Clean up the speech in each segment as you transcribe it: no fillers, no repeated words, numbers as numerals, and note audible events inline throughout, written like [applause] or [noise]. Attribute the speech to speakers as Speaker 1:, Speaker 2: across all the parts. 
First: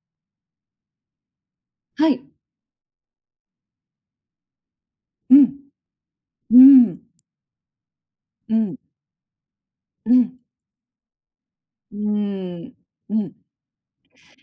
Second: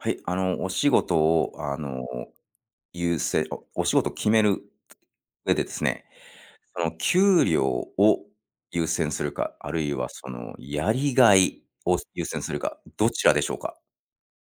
Speaker 1: はい、お仕事を、
Speaker 2: はい。
Speaker 1: 優先おお仕事を決める
Speaker 2: うん。
Speaker 1: 上でですね、
Speaker 2: う
Speaker 1: その
Speaker 2: ん。
Speaker 1: 給料を
Speaker 2: うん。
Speaker 1: 優先するか、あるいは
Speaker 2: う
Speaker 1: そ
Speaker 2: ん。
Speaker 1: のやりがい
Speaker 2: う
Speaker 1: を優先する
Speaker 2: ーん。
Speaker 1: か、ど
Speaker 2: う
Speaker 1: ちら
Speaker 2: ん。
Speaker 1: でしょうか？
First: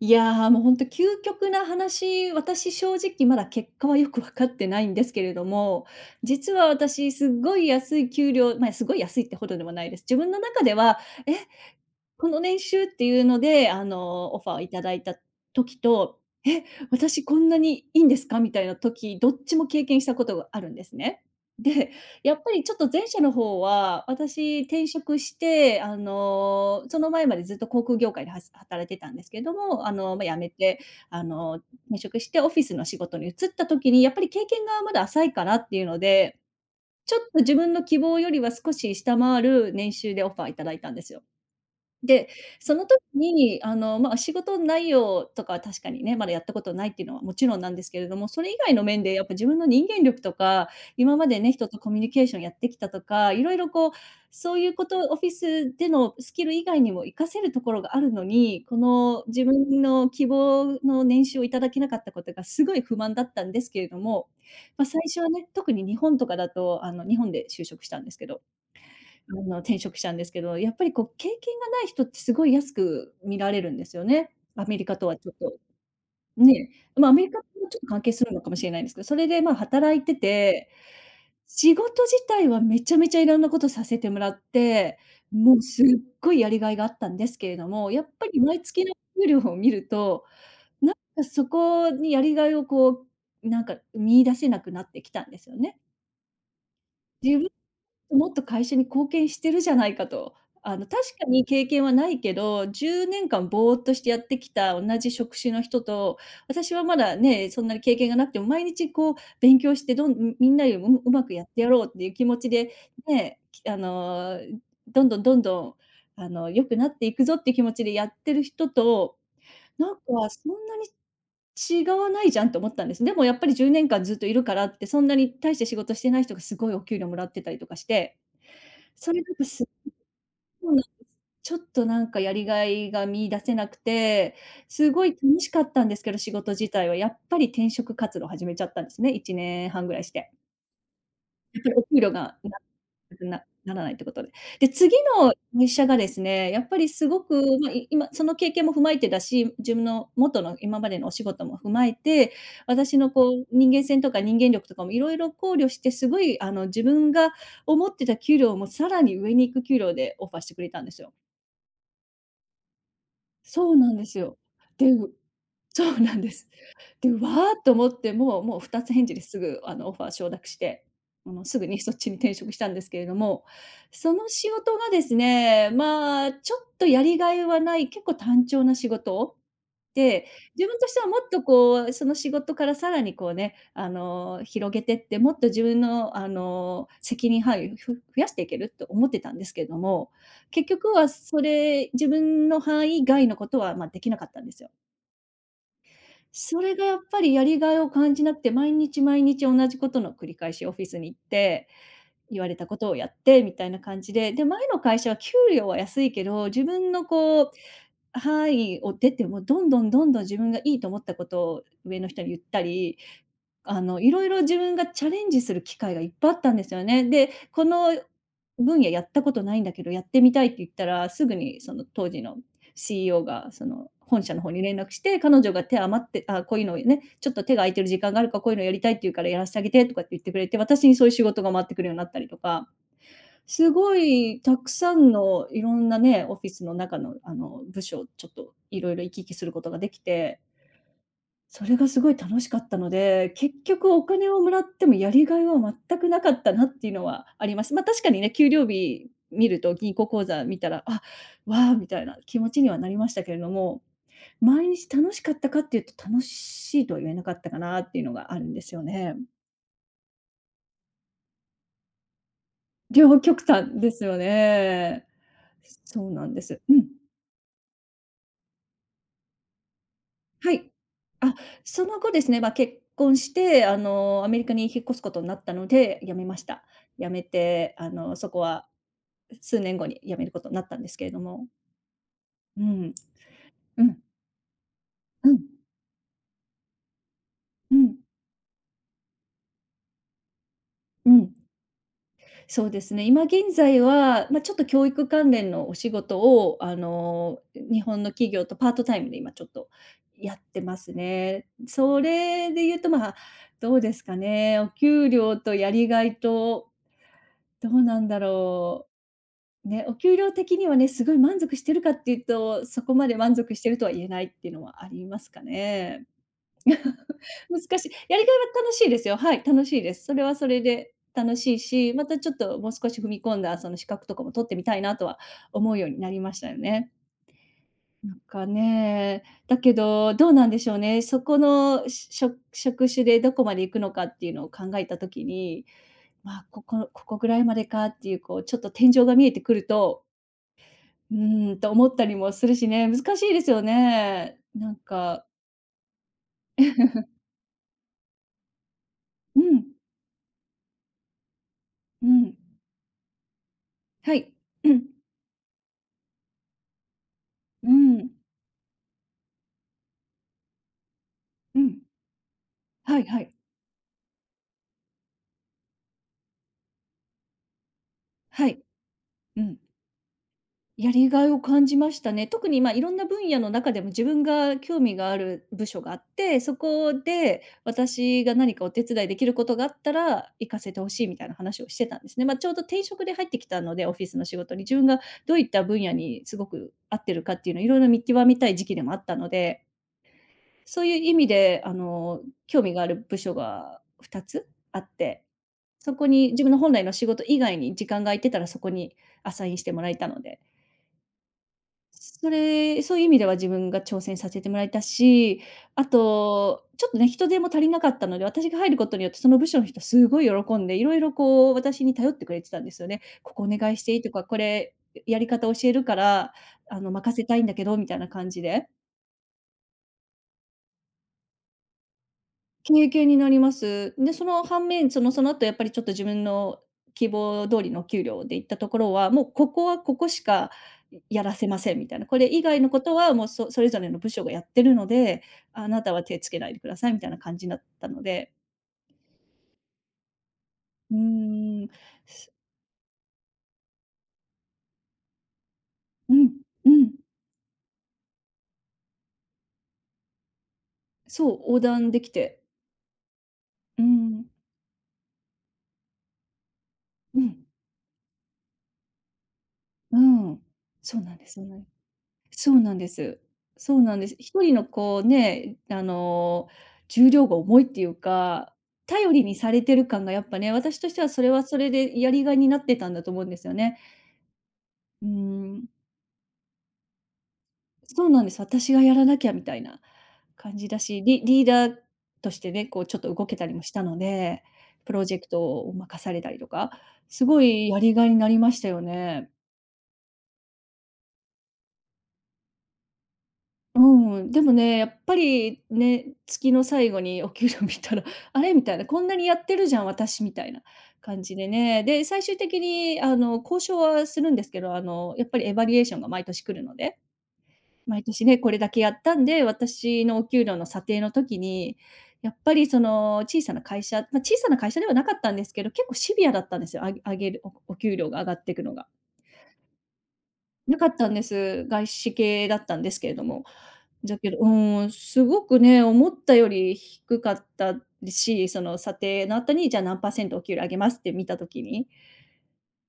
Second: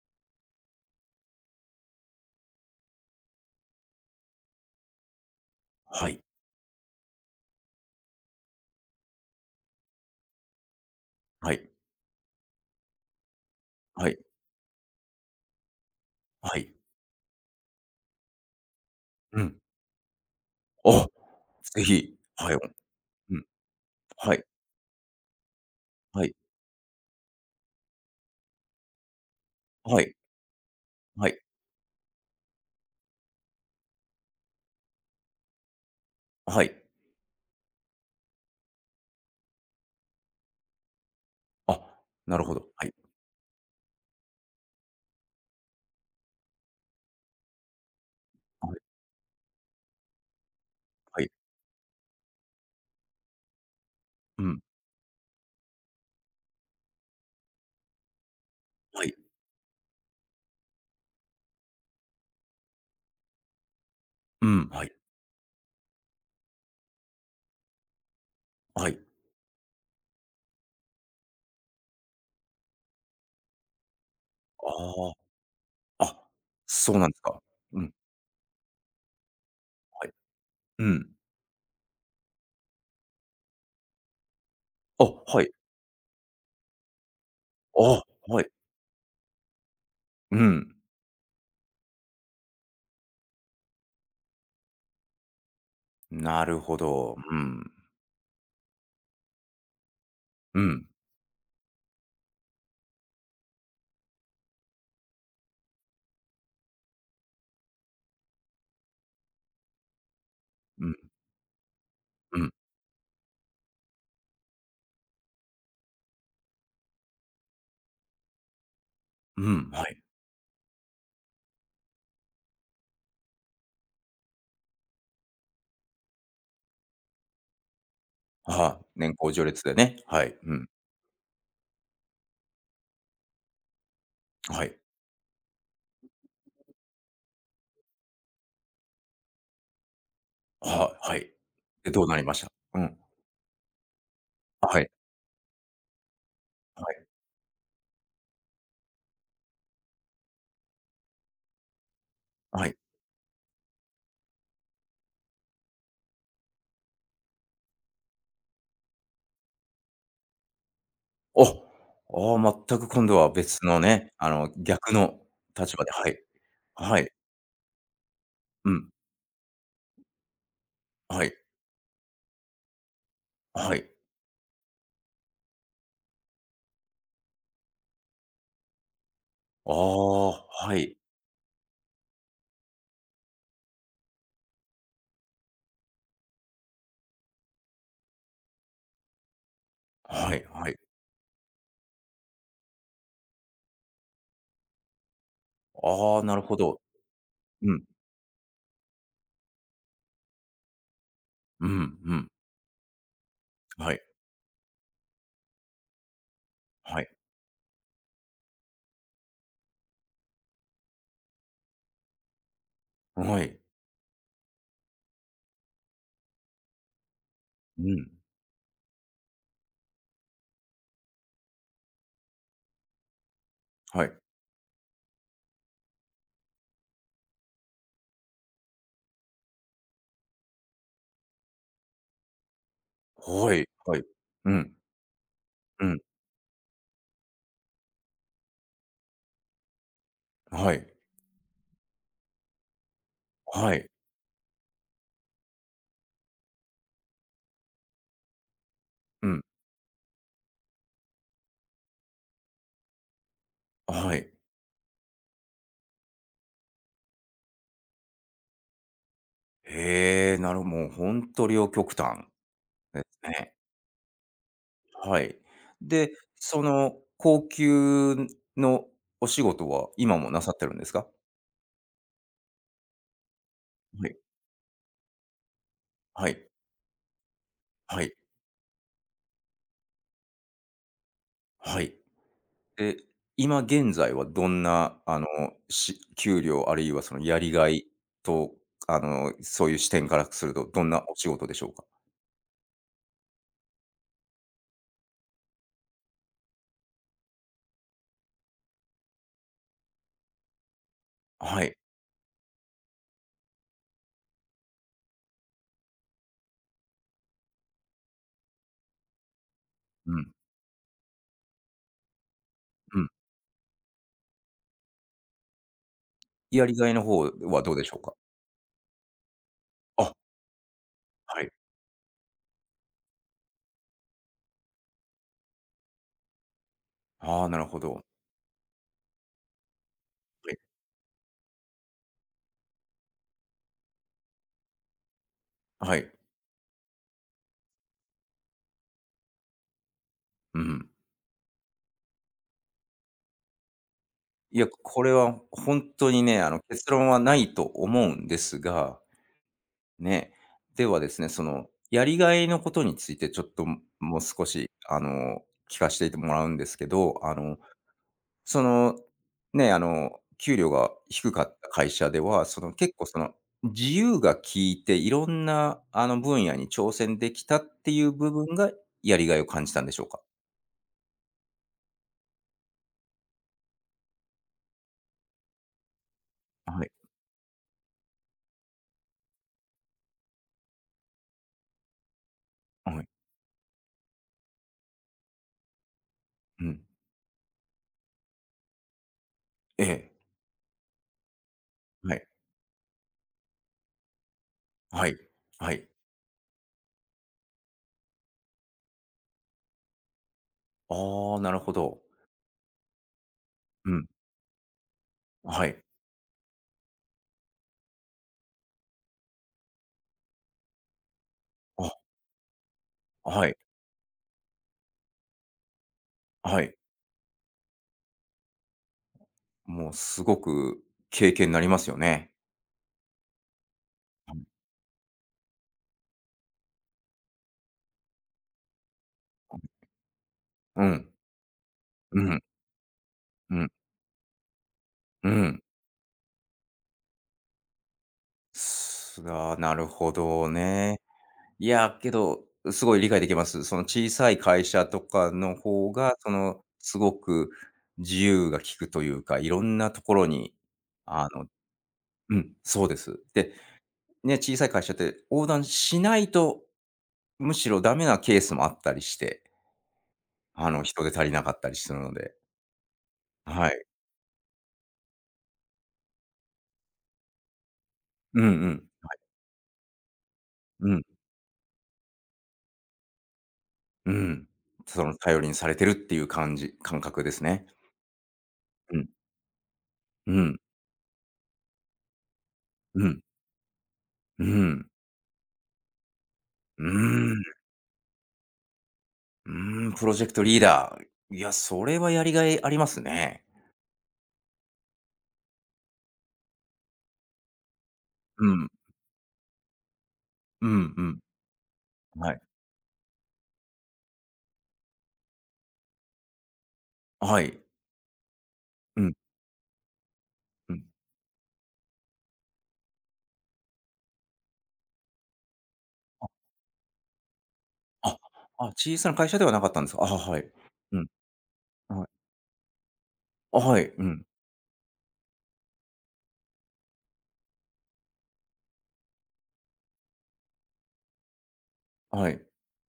Speaker 2: いや、もうほんと究極な話、私正直まだ結果はよく分かってないんですけれども、
Speaker 1: はい、
Speaker 2: 実は私すっごい安い給料、まあ、すごい安いってほどでもないです。自分の中では、え、
Speaker 1: はい、
Speaker 2: この年収っていうので、
Speaker 1: はい、
Speaker 2: オファーをいただいた時と、
Speaker 1: は
Speaker 2: え、
Speaker 1: い。
Speaker 2: 私こんなにいいんですかみたいな時、どっ
Speaker 1: う
Speaker 2: ち
Speaker 1: ん。
Speaker 2: も経験したことがあるんです
Speaker 1: あ、
Speaker 2: ね。
Speaker 1: ぜ
Speaker 2: で、
Speaker 1: ひ、
Speaker 2: やっぱ
Speaker 1: はい、
Speaker 2: りちょっ
Speaker 1: う
Speaker 2: と前者の
Speaker 1: ん、
Speaker 2: 方は、
Speaker 1: はい、
Speaker 2: 私転職して、
Speaker 1: はい、
Speaker 2: その前までずっと航空業界では働いてたんですけども、
Speaker 1: はい、
Speaker 2: ま、辞めて、あ
Speaker 1: はい、
Speaker 2: の、転職してオフィスの仕事に移った時に、やっぱり経験がまだ浅いかなっていうので、
Speaker 1: はい。
Speaker 2: ちょっと自分の希望よりは少し下回る年収でオファーいただいたんですよ。
Speaker 1: あ、
Speaker 2: で、
Speaker 1: なるほど。
Speaker 2: そ
Speaker 1: は
Speaker 2: の
Speaker 1: い、
Speaker 2: 時に、まあ、仕事内容とかは確かにね、まだやったことないっていうのはもちろんなんですけれども、それ以
Speaker 1: は
Speaker 2: 外
Speaker 1: い、
Speaker 2: の面でやっぱ自分の人間力とか、今
Speaker 1: は
Speaker 2: ま
Speaker 1: い、
Speaker 2: でね、人とコミュニケーションやってきたとか、いろいろこう、
Speaker 1: う
Speaker 2: そう
Speaker 1: ん、
Speaker 2: いうことオフィスでのスキル以外にも活かせるところがあるのに、こ
Speaker 1: はい、
Speaker 2: の自分の希望の年収をいただけなかったことがすごい不満だったんですけれども、
Speaker 1: うん、
Speaker 2: ま
Speaker 1: は
Speaker 2: あ、
Speaker 1: い、
Speaker 2: 最初はね、特に日本とかだと、日本で就職したんですけど、
Speaker 1: はい。
Speaker 2: 転職したんですけど、やっぱりこう経験がない人ってすごい安く見られるんですよね。ア
Speaker 1: あ
Speaker 2: メリカとはちょっと、
Speaker 1: あ、あ、
Speaker 2: ね。
Speaker 1: そうな
Speaker 2: ま
Speaker 1: ん
Speaker 2: あ、ア
Speaker 1: です
Speaker 2: メリカ
Speaker 1: か。
Speaker 2: もちょ
Speaker 1: う
Speaker 2: っと
Speaker 1: ん、
Speaker 2: 関係するのかもしれないんですけど、それで、ま、働い
Speaker 1: はい、
Speaker 2: てて、
Speaker 1: うん。
Speaker 2: 仕事自体はめちゃめちゃいろんなことさせてもらって、
Speaker 1: あ、はい。
Speaker 2: もうすっごいやりがいがあったんですけれども、
Speaker 1: あ、
Speaker 2: やっぱり
Speaker 1: はい。
Speaker 2: 毎月の給料を見ると、
Speaker 1: うん。
Speaker 2: なんかそこにやりがいをなんか見出せなくなってきたんですよね。
Speaker 1: なるほど。う
Speaker 2: 自分
Speaker 1: ん。
Speaker 2: もっと会社に貢献してるじゃないかと。
Speaker 1: うん。
Speaker 2: 確かに経験はないけど、10年間ぼーっとしてやってきた同じ職種の人と、私はまだね、そんなに経験がなくても、毎日こう勉強してみんなより
Speaker 1: うん。
Speaker 2: もううまくやってやろうっていう気持
Speaker 1: う
Speaker 2: ち
Speaker 1: ん。
Speaker 2: で、ね、きあの、どんどんどんどん、良くなっていくぞっていう気持ちでやってる人と、
Speaker 1: うん。は
Speaker 2: なんか
Speaker 1: い。
Speaker 2: そんなに違わないじゃんと思ったんです。でもやっぱり10年間ずっといるからって、そんなに大して仕事してない人がすごいお給料もらってたりとかして、
Speaker 1: はあ、
Speaker 2: そ
Speaker 1: 年
Speaker 2: れ
Speaker 1: 功
Speaker 2: だと
Speaker 1: 序
Speaker 2: す
Speaker 1: 列でね。はい。うん。
Speaker 2: そうなんです。ちょっとなんかやりがいが見出せなくて、
Speaker 1: はい。
Speaker 2: すごい楽しかったんですけど、仕事自体はやっぱり転職活動を始めちゃったんですね、1年半ぐらいして。
Speaker 1: はい。はい。
Speaker 2: やっぱりお
Speaker 1: で、
Speaker 2: 給
Speaker 1: どう
Speaker 2: 料
Speaker 1: なりま
Speaker 2: が
Speaker 1: した？うん。
Speaker 2: ななならないってことで。で、
Speaker 1: はい。
Speaker 2: 次の入社がですね、やっぱ
Speaker 1: は
Speaker 2: り
Speaker 1: い。
Speaker 2: すごく、ま、今その経験も踏まえてだし、自分の元の今までのお仕事も踏まえて、
Speaker 1: はい。
Speaker 2: 私のこう人間性とか人間力とかもいろいろ考慮して、すごいあの自分が思ってた給料もさらに上に行く給料でオファーしてくれたんですよ。
Speaker 1: お、ああ、全く今度は別
Speaker 2: そう
Speaker 1: の
Speaker 2: なんで
Speaker 1: ね、
Speaker 2: すよ。で
Speaker 1: 逆
Speaker 2: う
Speaker 1: の立場
Speaker 2: そ
Speaker 1: で、
Speaker 2: う
Speaker 1: は
Speaker 2: なん
Speaker 1: い。
Speaker 2: です。
Speaker 1: は
Speaker 2: で、
Speaker 1: い。
Speaker 2: うわーっと思って、もう
Speaker 1: う
Speaker 2: 2
Speaker 1: ん。
Speaker 2: つ返事ですぐあのオファー承諾して、
Speaker 1: はい。
Speaker 2: すぐにそっちに転職したんですけれども、
Speaker 1: はい。
Speaker 2: その仕事がですね、まあ、ちょっとやりがいはない、結構単調な仕事
Speaker 1: あ
Speaker 2: で、
Speaker 1: あ、
Speaker 2: 自
Speaker 1: は
Speaker 2: 分とし
Speaker 1: い。
Speaker 2: てはもっとこう、その仕事からさらにこうね、広げてって、もっと自分の責任範囲を増やしていけると思ってたんですけれども、
Speaker 1: はい。
Speaker 2: 結
Speaker 1: はい。
Speaker 2: 局はそれ、自分の範囲外のことは、まあ、できなかったんですよ。
Speaker 1: ああ、なるほ
Speaker 2: それ
Speaker 1: ど。
Speaker 2: がやっぱりやり
Speaker 1: う
Speaker 2: がい
Speaker 1: ん。
Speaker 2: を感じなくて、毎日毎日同じことの繰り返し、オフィスに行っ
Speaker 1: う
Speaker 2: て、
Speaker 1: ん。うん。
Speaker 2: 言われたことをやってみたいな
Speaker 1: は
Speaker 2: 感
Speaker 1: い。
Speaker 2: じで、で、前の会社は給料は安いけど、自分
Speaker 1: は
Speaker 2: の
Speaker 1: い。
Speaker 2: こう範囲を出ても、どんどんどんどん自分がいいと思ったことを上の人に言ったり、
Speaker 1: はい。
Speaker 2: いろいろ自分がチャレンジする機会がいっぱいあったんですよね。で、こ
Speaker 1: う
Speaker 2: の
Speaker 1: ん。
Speaker 2: 分野やったことないんだけど、やってみたいって言ったら、すぐにその当時の CEO がその
Speaker 1: はい。
Speaker 2: 本社の方に連絡して、彼女が手余って「あ、こういうのね、ちょっと手が空いてる時間があるから、こういうのやりたいって言うからやらせてあげて」とかって言ってくれて、私にそういう仕事が回ってくるようになったりとか、
Speaker 1: はい。
Speaker 2: すご
Speaker 1: はい。
Speaker 2: い
Speaker 1: う
Speaker 2: たく
Speaker 1: ん。
Speaker 2: さんのいろ
Speaker 1: う
Speaker 2: んな
Speaker 1: ん。
Speaker 2: ね、オフィスの中のあの部署をちょっといろいろ行き来することができて、
Speaker 1: はい。
Speaker 2: それがすごい楽しかったので、結
Speaker 1: はい。
Speaker 2: 局お金をもらってもやりがいは全くなかったなっていうのはあります。ま、あ確かにね、給料日
Speaker 1: うん。
Speaker 2: 見ると銀行口座見たら、あ、わあ、みたいな気持ちにはなりましたけれども、
Speaker 1: はい。
Speaker 2: 毎日楽しかったかっていうと楽しいとは言えなかったかなっていうのがあるんですよね。
Speaker 1: へえ、なる、もうほんと両極端です
Speaker 2: 両極
Speaker 1: ね。
Speaker 2: 端ですよね。
Speaker 1: はい。
Speaker 2: そ
Speaker 1: で、
Speaker 2: うなんです。
Speaker 1: そ
Speaker 2: うん。
Speaker 1: の高級のお仕事は今もなさ
Speaker 2: は
Speaker 1: って
Speaker 2: い。
Speaker 1: るんですか？
Speaker 2: あ、その後ですね、まあ、結婚して、
Speaker 1: はい。
Speaker 2: アメリカに引っ越すことになったので、辞め
Speaker 1: は
Speaker 2: まし
Speaker 1: い。
Speaker 2: た。辞めて、
Speaker 1: はい。
Speaker 2: そこは数年後に辞めることになったんですけれども。
Speaker 1: はい。
Speaker 2: うん。
Speaker 1: え、今
Speaker 2: う
Speaker 1: 現
Speaker 2: ん。
Speaker 1: 在はどんな、
Speaker 2: うん。
Speaker 1: し給料あるいはそのやりが
Speaker 2: う
Speaker 1: い
Speaker 2: ん。
Speaker 1: と、そういう視点からすると、どんな
Speaker 2: う
Speaker 1: お仕
Speaker 2: ん。
Speaker 1: 事でしょうか？
Speaker 2: そうですね、今現在は、まあ、ちょっと教育関連のお仕事を、日本の企業とパートタイムで今ちょっとやってますね。
Speaker 1: はい。
Speaker 2: それで言うと、まあ、どうですかね、お給料とやりがいと、どうなんだろう。ね、お給
Speaker 1: うん、
Speaker 2: 料的にはね、すごい満足してるかっていうと、そこ
Speaker 1: う
Speaker 2: ま
Speaker 1: ん。
Speaker 2: で満足してるとは言えないっていうのはありますかね。
Speaker 1: やりがいの
Speaker 2: [laughs]
Speaker 1: 方はどう
Speaker 2: 難
Speaker 1: で
Speaker 2: しい。
Speaker 1: しょうか？
Speaker 2: やりがいは楽しいですよ。はい、楽しいです。
Speaker 1: あ、
Speaker 2: それはそれで楽
Speaker 1: はい。
Speaker 2: しいし、またちょっともう少し踏み込んだその資格とかも取ってみたいなとは思うようになりましたよね。
Speaker 1: ああ、なるほど。
Speaker 2: なんかね、だけど、どうなんでしょうね。そこの職職種でどこまで行くのかっていうのを考えた時に、
Speaker 1: はい。
Speaker 2: まあ、ここぐらいまでかっていうこうちょっと天井が見えてくると、
Speaker 1: うん。
Speaker 2: うーん、と思ったりもするしね、難しいですよね。
Speaker 1: いや、
Speaker 2: なん
Speaker 1: これ
Speaker 2: か、
Speaker 1: は本当にね、結論はないと思うんですが、
Speaker 2: うん、
Speaker 1: ね。ではですね、その、や
Speaker 2: う
Speaker 1: りが
Speaker 2: ん、
Speaker 1: いのことについてちょっと、
Speaker 2: は
Speaker 1: もう
Speaker 2: い、
Speaker 1: 少し、
Speaker 2: うん、
Speaker 1: 聞かしてもらうんですけど、
Speaker 2: うん、
Speaker 1: その、ね、給料が低かっ
Speaker 2: う
Speaker 1: た
Speaker 2: ん、
Speaker 1: 会社では、その、結
Speaker 2: はい
Speaker 1: 構、そ
Speaker 2: は
Speaker 1: の、
Speaker 2: い、
Speaker 1: 自由が効いて、いろんな、分野に挑戦できたっていう部分
Speaker 2: はい、
Speaker 1: が、やりがい
Speaker 2: う
Speaker 1: を
Speaker 2: ん。
Speaker 1: 感じたんでしょうか？
Speaker 2: やりがいを感じましたね。特に、まあ、いろんな分野の中でも自分が興味がある部署があって、そ
Speaker 1: はい。
Speaker 2: こで私が何かお手伝いできることがあったら、行かせてほしいみたいな話をしてたんですね。まあ、ちょうど転
Speaker 1: は
Speaker 2: 職
Speaker 1: い。
Speaker 2: で入ってきたので、オフィスの仕事に、自分がどういった分野にすご
Speaker 1: う
Speaker 2: く
Speaker 1: ん。
Speaker 2: 合ってるかっていうのをいろいろ見極めたい時期でもあったので、
Speaker 1: ええ。
Speaker 2: そういう意味で、
Speaker 1: はい。
Speaker 2: 興味がある部署が2つあっ
Speaker 1: はい。
Speaker 2: て、
Speaker 1: はい。
Speaker 2: そこに自分の本来の仕事以外に時間が空いてたら、そこにアサインしてもらえたので、
Speaker 1: ああ、なるほど。
Speaker 2: そういう意味では自分が
Speaker 1: う
Speaker 2: 挑
Speaker 1: ん。
Speaker 2: 戦させてもらえたし、
Speaker 1: はい。
Speaker 2: あと、ちょっとね、人手も足りなかったので、私が入ることによって、その部署の人すごい喜んで、いろいろこう、私
Speaker 1: あ、
Speaker 2: に頼ってくれてたんですよね。「ここ
Speaker 1: は
Speaker 2: お
Speaker 1: い。
Speaker 2: 願いしていい」とか、「これやり方教えるから、
Speaker 1: はい。
Speaker 2: 任せたいんだけど」みたいな感じで。
Speaker 1: もうすごく経験になりますよね。
Speaker 2: 経験になります。で、そ
Speaker 1: う
Speaker 2: の
Speaker 1: ん。
Speaker 2: 反面、その後やっぱりちょっと自分の希望通りの給料で行ったところは、もうここはここしか
Speaker 1: うん。
Speaker 2: やらせませんみたいな、これ以
Speaker 1: う
Speaker 2: 外のことはもうそそ
Speaker 1: ん。
Speaker 2: れぞれの部署がやってるので、
Speaker 1: うん。
Speaker 2: あなたは手つけないでくださいみたいな感じになったので、
Speaker 1: す、あ、なるほど
Speaker 2: う
Speaker 1: ね。
Speaker 2: ー
Speaker 1: い
Speaker 2: ん、
Speaker 1: や、け
Speaker 2: す
Speaker 1: ど、すごい理解できます。その小さい会社とかの方が、
Speaker 2: う
Speaker 1: そ
Speaker 2: ん、
Speaker 1: の、
Speaker 2: うん、
Speaker 1: すごく自由が利くというか、いろんなところに、あ
Speaker 2: そう、
Speaker 1: の
Speaker 2: 横断でき
Speaker 1: う
Speaker 2: て、
Speaker 1: ん、そうです。で、
Speaker 2: うん、
Speaker 1: ね、小さい会社って横断しないと、
Speaker 2: うん、
Speaker 1: むしろダメなケースもあったりして。
Speaker 2: うん、そう
Speaker 1: 人
Speaker 2: な
Speaker 1: 手
Speaker 2: ん
Speaker 1: 足
Speaker 2: で
Speaker 1: り
Speaker 2: す
Speaker 1: な
Speaker 2: よ
Speaker 1: かっ
Speaker 2: ね。
Speaker 1: たりするので。
Speaker 2: そうなんです。
Speaker 1: は
Speaker 2: そう
Speaker 1: い。
Speaker 2: なんです。一人のこうね、重量が重いっていう
Speaker 1: うん
Speaker 2: か、
Speaker 1: うん。
Speaker 2: 頼りにされてる感がやっぱね、私
Speaker 1: う
Speaker 2: として
Speaker 1: ん。
Speaker 2: はそれはそれでやりがいになってたんだと思うんですよね。
Speaker 1: うん。そ
Speaker 2: うー
Speaker 1: の、頼りに
Speaker 2: ん、
Speaker 1: されてるっていう感じ、感覚ですね。
Speaker 2: そうなんです。私がや
Speaker 1: う
Speaker 2: ら
Speaker 1: ん。
Speaker 2: なきゃみたいな
Speaker 1: う
Speaker 2: 感
Speaker 1: ん。
Speaker 2: じだし、リーダーとしてね、こうちょっ
Speaker 1: う
Speaker 2: と
Speaker 1: ん。
Speaker 2: 動けたりもしたので、
Speaker 1: うん。
Speaker 2: プロジェクトを任されたりとか、
Speaker 1: う
Speaker 2: す
Speaker 1: ー
Speaker 2: ご
Speaker 1: ん。
Speaker 2: いやりがいになりましたよね。
Speaker 1: うーん、プロジェクトリーダー。いや、それはやりがいありますね。
Speaker 2: うん、でもね、やっぱりね、月の最後にお給料見たら、[laughs] あ
Speaker 1: う
Speaker 2: れ？み
Speaker 1: ん。
Speaker 2: たいな、こんなにやってるじゃん、私みたいな
Speaker 1: うんうん。
Speaker 2: 感じでね。で、最
Speaker 1: は
Speaker 2: 終
Speaker 1: い。
Speaker 2: 的に交渉はするんですけど、やっぱりエバリエーションが毎年来るので、
Speaker 1: はい。
Speaker 2: 毎年ね、これだけやっ
Speaker 1: うん、
Speaker 2: たんで、私のお給料の
Speaker 1: う
Speaker 2: 査
Speaker 1: ん。
Speaker 2: 定の時に、やっぱり小さな会社ではなかったんですけど、結構シビアだったんですよ、あ上げるお給料
Speaker 1: あ、
Speaker 2: が上がっていく
Speaker 1: あ、
Speaker 2: のが。
Speaker 1: 小さな会社ではなかったんですか？あ、はい。
Speaker 2: なかっ
Speaker 1: うん。
Speaker 2: たんです。外
Speaker 1: はい。
Speaker 2: 資系だったんですけれども。
Speaker 1: あ、はい。う
Speaker 2: だ
Speaker 1: ん。
Speaker 2: けど、うーん、すごくね、思ったより低かったし、その査定の後に、じゃあ何％お給料上げますって見たときに、
Speaker 1: はい。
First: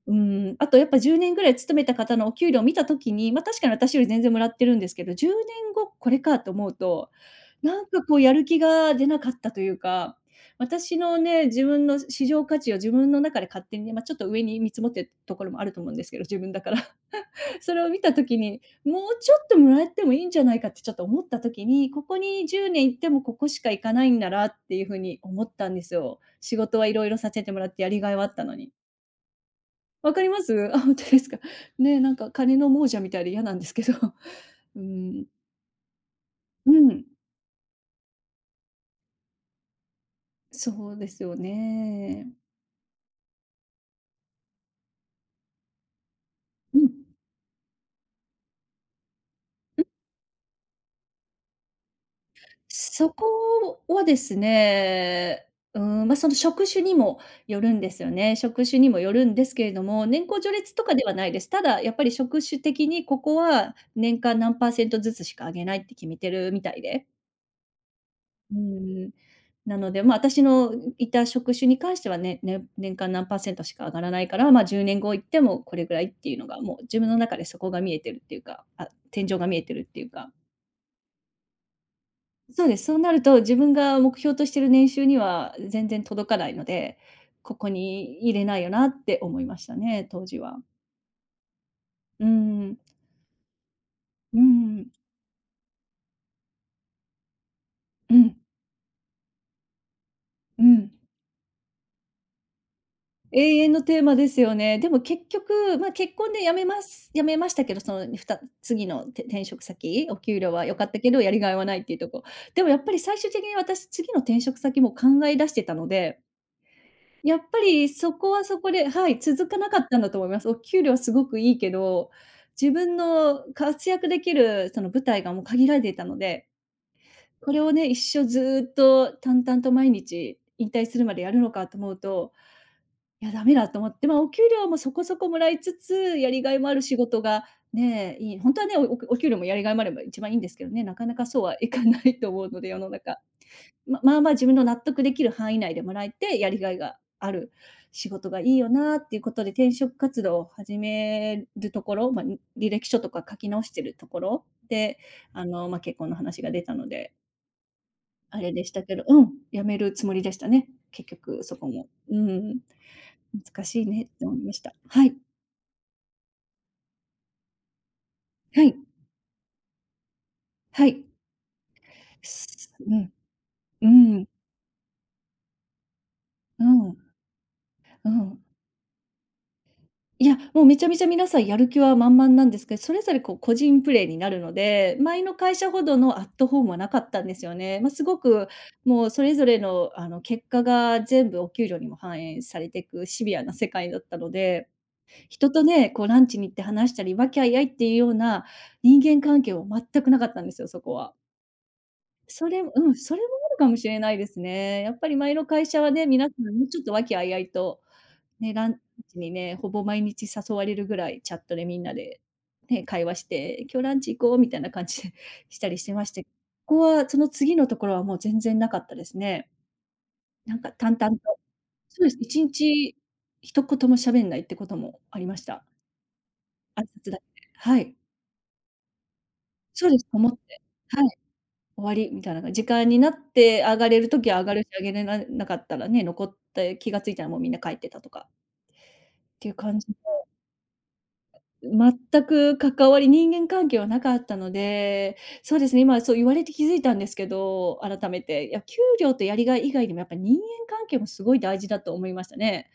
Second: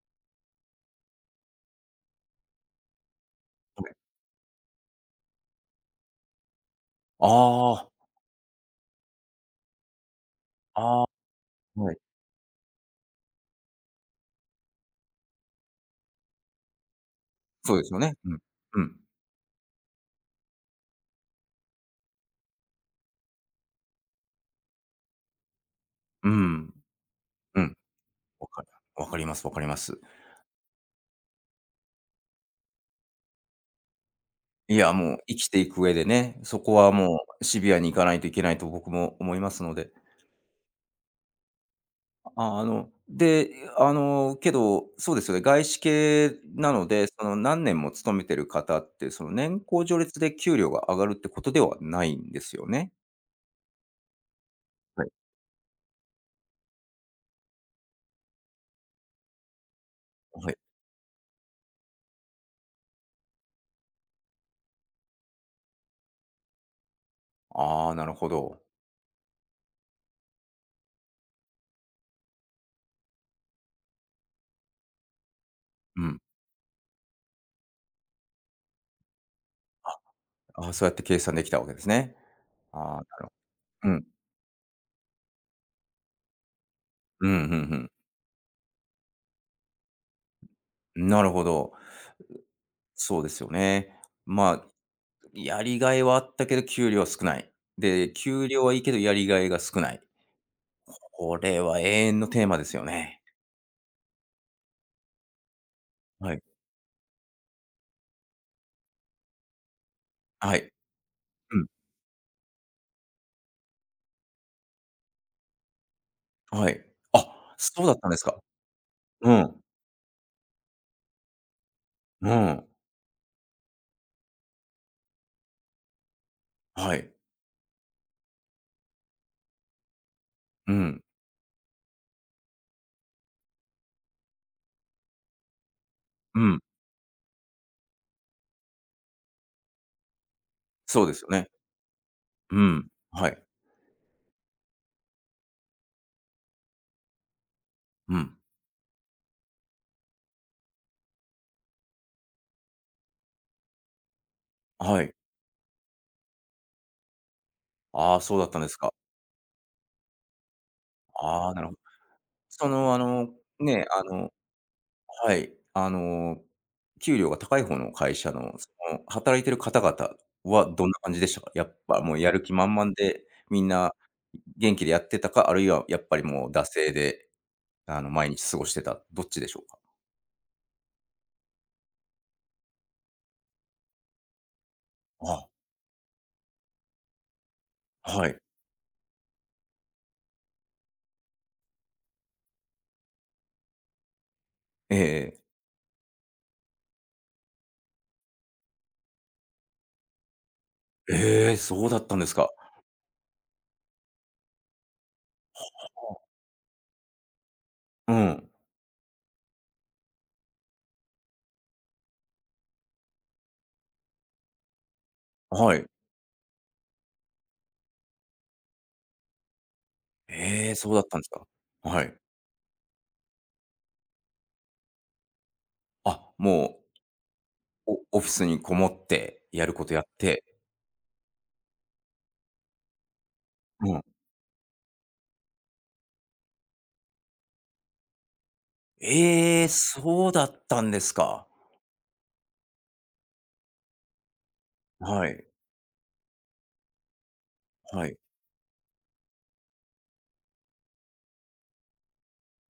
Speaker 2: うーん、あとやっぱ10年ぐらい勤めた方のお給料を見たときに、ま、確かに
Speaker 1: は
Speaker 2: 私
Speaker 1: い。
Speaker 2: より全然もらってるんですけど、10年後これかと思うと、
Speaker 1: あ
Speaker 2: なん
Speaker 1: あ、
Speaker 2: かこうやる気が出なかったというか、私
Speaker 1: あ
Speaker 2: のね、自
Speaker 1: あ、
Speaker 2: 分
Speaker 1: はい。
Speaker 2: の市場価値を自分の中で勝手にね、ま、ちょっと上に見積もってるところもあると思うんですけど、自分だから。そ
Speaker 1: そうで
Speaker 2: れを
Speaker 1: すよ
Speaker 2: 見た
Speaker 1: ね。う
Speaker 2: 時
Speaker 1: ん。
Speaker 2: に、
Speaker 1: うん。
Speaker 2: もうちょっともらってもいいんじゃないかってちょっと思った時に、ここに10年行ってもここしか行かないんだなっていうふうに思ったんですよ。
Speaker 1: う
Speaker 2: 仕
Speaker 1: ん。
Speaker 2: 事はいろいろさせても
Speaker 1: う
Speaker 2: らっ
Speaker 1: ん。
Speaker 2: てやりがいはあった
Speaker 1: わ
Speaker 2: の
Speaker 1: か
Speaker 2: に。
Speaker 1: わかります、わかります。
Speaker 2: わかります？[laughs] 本んですか。ねえ、なんか金の亡者みたいで嫌なんですけど。[laughs]
Speaker 1: い
Speaker 2: う
Speaker 1: や、もう
Speaker 2: ん。
Speaker 1: 生きていく上でね、そ
Speaker 2: う
Speaker 1: こは
Speaker 2: ん。
Speaker 1: もうシビアに行かないといけないと僕も思いますので。
Speaker 2: そうですよね。
Speaker 1: あ、で、けど、そうですよね、外資系な
Speaker 2: う
Speaker 1: の
Speaker 2: ん。
Speaker 1: で、その何年も勤めてる方って、その年功序列で給料が上がるってことではないんですよね？
Speaker 2: そこはです
Speaker 1: はい、
Speaker 2: ね、うん、まあ、その職種にもよるんですよね。職種にもよるんですけれども、年功
Speaker 1: は
Speaker 2: 序
Speaker 1: い。
Speaker 2: 列とかではないです。ただやっぱり職種的にここは年間何％パーセントずつしか上げないって決めてるみたいで。
Speaker 1: ああ、なるほ
Speaker 2: う
Speaker 1: ど。
Speaker 2: ん。なので、まあ、私のいた職種に関してはね、年間何％パーセントしか上がらないから、まあ、10年後行ってもこれぐ
Speaker 1: う
Speaker 2: らいっ
Speaker 1: ん。
Speaker 2: ていうのがもう自分の中でそこが見えてるっていうか、あ、天井が見えてるっていうか。
Speaker 1: ああ、そうやって計算できたわけですね。
Speaker 2: そうです。そ
Speaker 1: あ
Speaker 2: う
Speaker 1: あ、
Speaker 2: なると、自分
Speaker 1: う
Speaker 2: が
Speaker 1: ん、
Speaker 2: 目標としてる年収には全然届かないので、
Speaker 1: うん、う
Speaker 2: ここ
Speaker 1: ん
Speaker 2: に入れないよなって思いましたね、当時は。
Speaker 1: うん。なるほど。
Speaker 2: うん、
Speaker 1: そうですよね。
Speaker 2: う
Speaker 1: まあ、
Speaker 2: ん、
Speaker 1: やりがいはあったけど、給料は少ない。で、
Speaker 2: うん、
Speaker 1: 給料はいいけど、やりがいが少ない。
Speaker 2: うん。
Speaker 1: これは永遠のテーマですよね。
Speaker 2: 永遠のテーマですよね。でも結局、まあ、結婚
Speaker 1: は
Speaker 2: で
Speaker 1: い。
Speaker 2: 辞めましたけど、その、次の転職先、お給料
Speaker 1: は
Speaker 2: は
Speaker 1: い。
Speaker 2: 良かったけど、やりがい
Speaker 1: うん。
Speaker 2: はないっていうとこ。でもやっぱり最終的に私、次の転職先も考え出してたので、
Speaker 1: はい。あ、
Speaker 2: やっぱ
Speaker 1: そう
Speaker 2: り
Speaker 1: だったん
Speaker 2: そ
Speaker 1: です
Speaker 2: こ
Speaker 1: か。
Speaker 2: はそこで、はい、
Speaker 1: う
Speaker 2: 続か
Speaker 1: ん。
Speaker 2: なかったんだと思います。お給料すごくいいけど、
Speaker 1: うん。
Speaker 2: 自分の活躍できるその舞台がもう限られていたので、
Speaker 1: はい。
Speaker 2: これをね、一生ずっと淡々と毎日引
Speaker 1: う
Speaker 2: 退す
Speaker 1: ん。
Speaker 2: るまでやるのかと思うと、いや、ダメだと思って、まあ、お給料もそこそこもらいつつ、や
Speaker 1: う
Speaker 2: りが
Speaker 1: ん。
Speaker 2: いもある仕事がね、いいほはね、おおお給料もやりがいもあれば一番いいんですけどね、な
Speaker 1: そ
Speaker 2: か
Speaker 1: うで
Speaker 2: な
Speaker 1: す
Speaker 2: か
Speaker 1: よ
Speaker 2: そう
Speaker 1: ね。
Speaker 2: はいかないと思う
Speaker 1: う
Speaker 2: ので、世
Speaker 1: ん。
Speaker 2: の中。
Speaker 1: はい。
Speaker 2: まあ自分の納得できる範囲内でもらえて、やりがいがある仕
Speaker 1: う
Speaker 2: 事
Speaker 1: ん。
Speaker 2: がいいよなっていうことで、転職活動を始めるところ、まあ、に履歴書とか書き直してるところで、
Speaker 1: はい。
Speaker 2: まあ、結婚の話が出たので、
Speaker 1: ああ、そう
Speaker 2: あ
Speaker 1: だっ
Speaker 2: れ
Speaker 1: たん
Speaker 2: で
Speaker 1: で
Speaker 2: し
Speaker 1: す
Speaker 2: た
Speaker 1: か。
Speaker 2: けど、うん、辞めるつもりでしたね。結局
Speaker 1: ああ、
Speaker 2: そ
Speaker 1: なる
Speaker 2: こ
Speaker 1: ほど。
Speaker 2: も。うん、
Speaker 1: その、
Speaker 2: 難し
Speaker 1: ね、
Speaker 2: いねって思いました。はい、
Speaker 1: はい。給料が高い方の会社の、
Speaker 2: は
Speaker 1: そ
Speaker 2: い、
Speaker 1: の、働いてる方々はど
Speaker 2: は
Speaker 1: んな
Speaker 2: い。
Speaker 1: 感じでしたか？やっぱもうやる気
Speaker 2: す
Speaker 1: 満々
Speaker 2: うん、
Speaker 1: で、みん
Speaker 2: う
Speaker 1: な
Speaker 2: ん、
Speaker 1: 元気でやってたか、あるいはやっぱりもう
Speaker 2: う
Speaker 1: 惰性
Speaker 2: ん、
Speaker 1: で、
Speaker 2: う
Speaker 1: 毎
Speaker 2: ん。
Speaker 1: 日過ごしてた、どっちでしょうか？
Speaker 2: いや、もうめちゃめちゃ皆さんやる気は満々なんですけど、それぞれこう個人プレーになるので、前の
Speaker 1: あ、
Speaker 2: 会社ほどのアットホームはなかったんですよね。まあ、すご
Speaker 1: はい。
Speaker 2: くもうそれぞれの結果が全部お給料にも反映されていくシビアな世界だったので、
Speaker 1: ええ、ええ。
Speaker 2: 人とね、こうランチに行って話したり、和気あいあいっていうような人間関係は全くなかったんですよ、そこは。
Speaker 1: ええ、そうだったんです
Speaker 2: そ
Speaker 1: か。
Speaker 2: れも、うん、それもあるかもしれないですね。やっぱり前の会社はね、皆さんもうちょっと和気あいあいと
Speaker 1: うん。
Speaker 2: ね、ランチにね、ほぼ毎日誘われるぐらいチャットでみんなで、ね、会話して、今日ランチ行こうみたいな感じで [laughs] した
Speaker 1: は
Speaker 2: りし
Speaker 1: い。
Speaker 2: てまして、ここはその次のところはもう全然なかったですね。なん
Speaker 1: え
Speaker 2: か
Speaker 1: え、そう
Speaker 2: 淡
Speaker 1: だっ
Speaker 2: 々
Speaker 1: たんです
Speaker 2: と。
Speaker 1: か。
Speaker 2: そ
Speaker 1: は
Speaker 2: うで
Speaker 1: い。
Speaker 2: す。一日一言も喋んないってこともありました。
Speaker 1: あ、も
Speaker 2: 挨
Speaker 1: う、
Speaker 2: 拶だけで。はい。
Speaker 1: オフィスにこもって、やるこ
Speaker 2: そう
Speaker 1: と
Speaker 2: で
Speaker 1: やっ
Speaker 2: す、と思っ
Speaker 1: て、
Speaker 2: て。はい、終わりみたいな感じ。時間になって上が
Speaker 1: う
Speaker 2: れ
Speaker 1: ん。
Speaker 2: る時は上がるし、上げれななかったらね、残って気がついたらもうみんな帰ってたとかっていう
Speaker 1: ええ、
Speaker 2: 感じ。
Speaker 1: そうだったんですか。
Speaker 2: 全く関わり人間関係はなかったので、
Speaker 1: はい、
Speaker 2: そうですね、今そう言われて気づいたんですけど、
Speaker 1: は
Speaker 2: 改
Speaker 1: い。
Speaker 2: めて。いや、給料とやりがい以外にもやっぱ人間関係もすごい大事だと思いましたね。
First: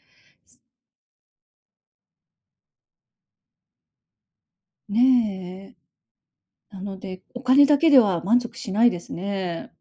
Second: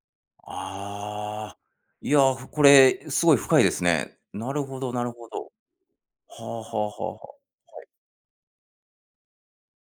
Speaker 1: ああ、いや、ふ、これすごい深いですね。なるほど、なるほど。
Speaker 2: ね
Speaker 1: はあ、は
Speaker 2: え。な
Speaker 1: あ、は
Speaker 2: の
Speaker 1: あ、は
Speaker 2: で、
Speaker 1: あ。
Speaker 2: お金だけでは満足しないですね。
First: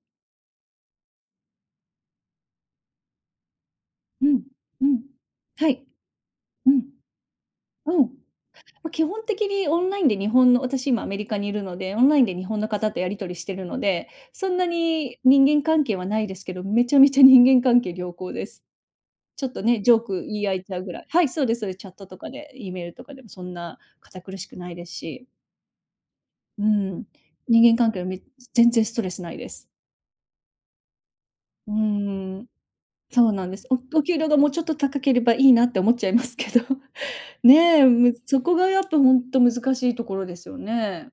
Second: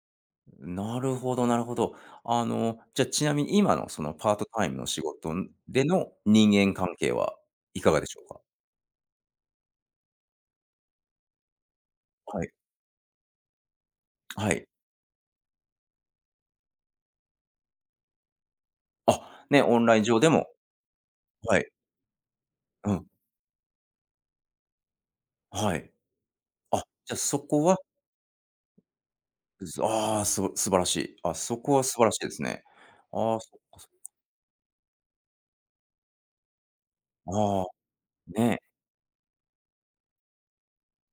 Speaker 1: なるほど、なるほど。あの、じゃあ、ちなみに今のその
Speaker 2: う
Speaker 1: パー
Speaker 2: ん、
Speaker 1: トタイムの
Speaker 2: う
Speaker 1: 仕
Speaker 2: ん。
Speaker 1: 事
Speaker 2: は
Speaker 1: で
Speaker 2: い。
Speaker 1: の人
Speaker 2: う
Speaker 1: 間
Speaker 2: ん、
Speaker 1: 関係はいかが
Speaker 2: う
Speaker 1: で
Speaker 2: ん。
Speaker 1: しょうか？
Speaker 2: ま、基本的にオンラインで、日本の私今アメリカにいるので、オンラインで
Speaker 1: は
Speaker 2: 日
Speaker 1: い、
Speaker 2: 本の方とやり取りしてるので、そ
Speaker 1: は
Speaker 2: んな
Speaker 1: い。
Speaker 2: に人間関係はないですけど、めちゃめちゃ人間関係良好です。
Speaker 1: あ、
Speaker 2: ちょっ
Speaker 1: ね、
Speaker 2: と
Speaker 1: オ
Speaker 2: ね、
Speaker 1: ン
Speaker 2: ジョ
Speaker 1: ライ
Speaker 2: ー
Speaker 1: ン上
Speaker 2: ク
Speaker 1: で
Speaker 2: 言
Speaker 1: も、
Speaker 2: い合えちゃうぐらい、はい、そうで
Speaker 1: は
Speaker 2: すそう
Speaker 1: い、
Speaker 2: です。チャットとかで、E メー
Speaker 1: う
Speaker 2: ルと
Speaker 1: ん、
Speaker 2: かでもそんな堅苦しくないですし、
Speaker 1: はい。
Speaker 2: う
Speaker 1: あ、
Speaker 2: ん、
Speaker 1: じゃ、そこ
Speaker 2: 人間
Speaker 1: は、
Speaker 2: 関係はめ全然ストレスないです。
Speaker 1: ず、ああ、す、素晴らしい。あ、そ
Speaker 2: う
Speaker 1: こ
Speaker 2: ー
Speaker 1: は素晴らしいです
Speaker 2: ん、
Speaker 1: ね。
Speaker 2: そう
Speaker 1: ああ、
Speaker 2: なん
Speaker 1: そ
Speaker 2: で
Speaker 1: っ
Speaker 2: す。
Speaker 1: か、
Speaker 2: お
Speaker 1: そっ
Speaker 2: お
Speaker 1: か、
Speaker 2: 給料がもうちょっと高ければいいなって思っちゃいますけど、[laughs]
Speaker 1: ああ、
Speaker 2: ねえ、そこ
Speaker 1: ね。
Speaker 2: がやっぱほんと難しいところですよね。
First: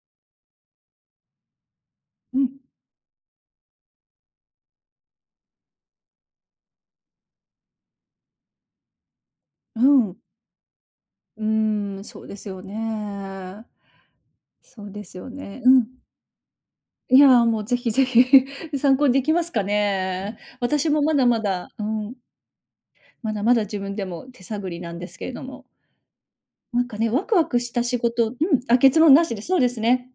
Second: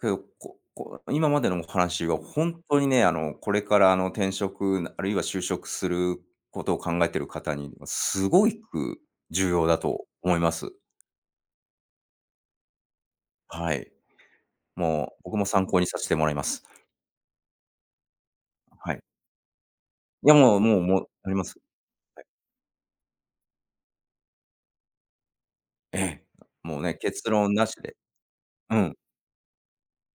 Speaker 1: けど、ここ今までのお話は
Speaker 2: うん、
Speaker 1: 本当にね、これからあの、転職、あるいは就職することを考えている方に、すごく重要だ
Speaker 2: う
Speaker 1: と
Speaker 2: ん、
Speaker 1: 思います。
Speaker 2: うーん、そうですよね。
Speaker 1: はい。
Speaker 2: そうで
Speaker 1: も
Speaker 2: す
Speaker 1: う
Speaker 2: よ
Speaker 1: 僕も
Speaker 2: ね。
Speaker 1: 参
Speaker 2: う
Speaker 1: 考に
Speaker 2: ん。
Speaker 1: させてもらいます。
Speaker 2: いや、もうぜひぜひ [laughs]
Speaker 1: は
Speaker 2: 参
Speaker 1: い。
Speaker 2: 考にできますか
Speaker 1: いや、
Speaker 2: ね。
Speaker 1: もう、もう、
Speaker 2: 私
Speaker 1: も
Speaker 2: も
Speaker 1: う、
Speaker 2: まだ
Speaker 1: あり
Speaker 2: ま
Speaker 1: ます。
Speaker 2: だうん。まだまだ自分でも手探りなんですけれども、
Speaker 1: ええ。もう
Speaker 2: なん
Speaker 1: ね、
Speaker 2: かね、ワ
Speaker 1: 結
Speaker 2: クワ
Speaker 1: 論
Speaker 2: ク
Speaker 1: な
Speaker 2: し
Speaker 1: し
Speaker 2: た
Speaker 1: で、
Speaker 2: 仕事、うん、
Speaker 1: う
Speaker 2: あ、
Speaker 1: ん、
Speaker 2: 結論なしで、そうですね。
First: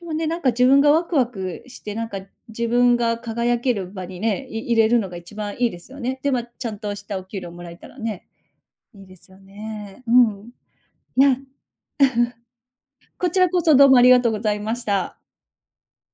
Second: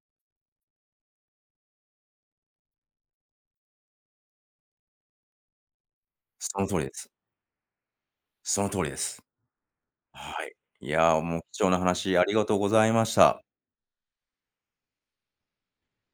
Speaker 2: でもね、なんか自分がワクワクして、なんか自分が輝ける場にね、入れるのが一番いいですよね。で、ま、
Speaker 1: その
Speaker 2: ちゃ
Speaker 1: 通
Speaker 2: ん
Speaker 1: りで
Speaker 2: とし
Speaker 1: す。
Speaker 2: たお給料もらえたらね、
Speaker 1: その通りで
Speaker 2: いいで
Speaker 1: す。
Speaker 2: すよね。う
Speaker 1: は
Speaker 2: ん。
Speaker 1: い。いや、
Speaker 2: いや、
Speaker 1: もう貴重な話ありがとうございまし
Speaker 2: こ
Speaker 1: た。
Speaker 2: ちらこそどうもありがとうございました。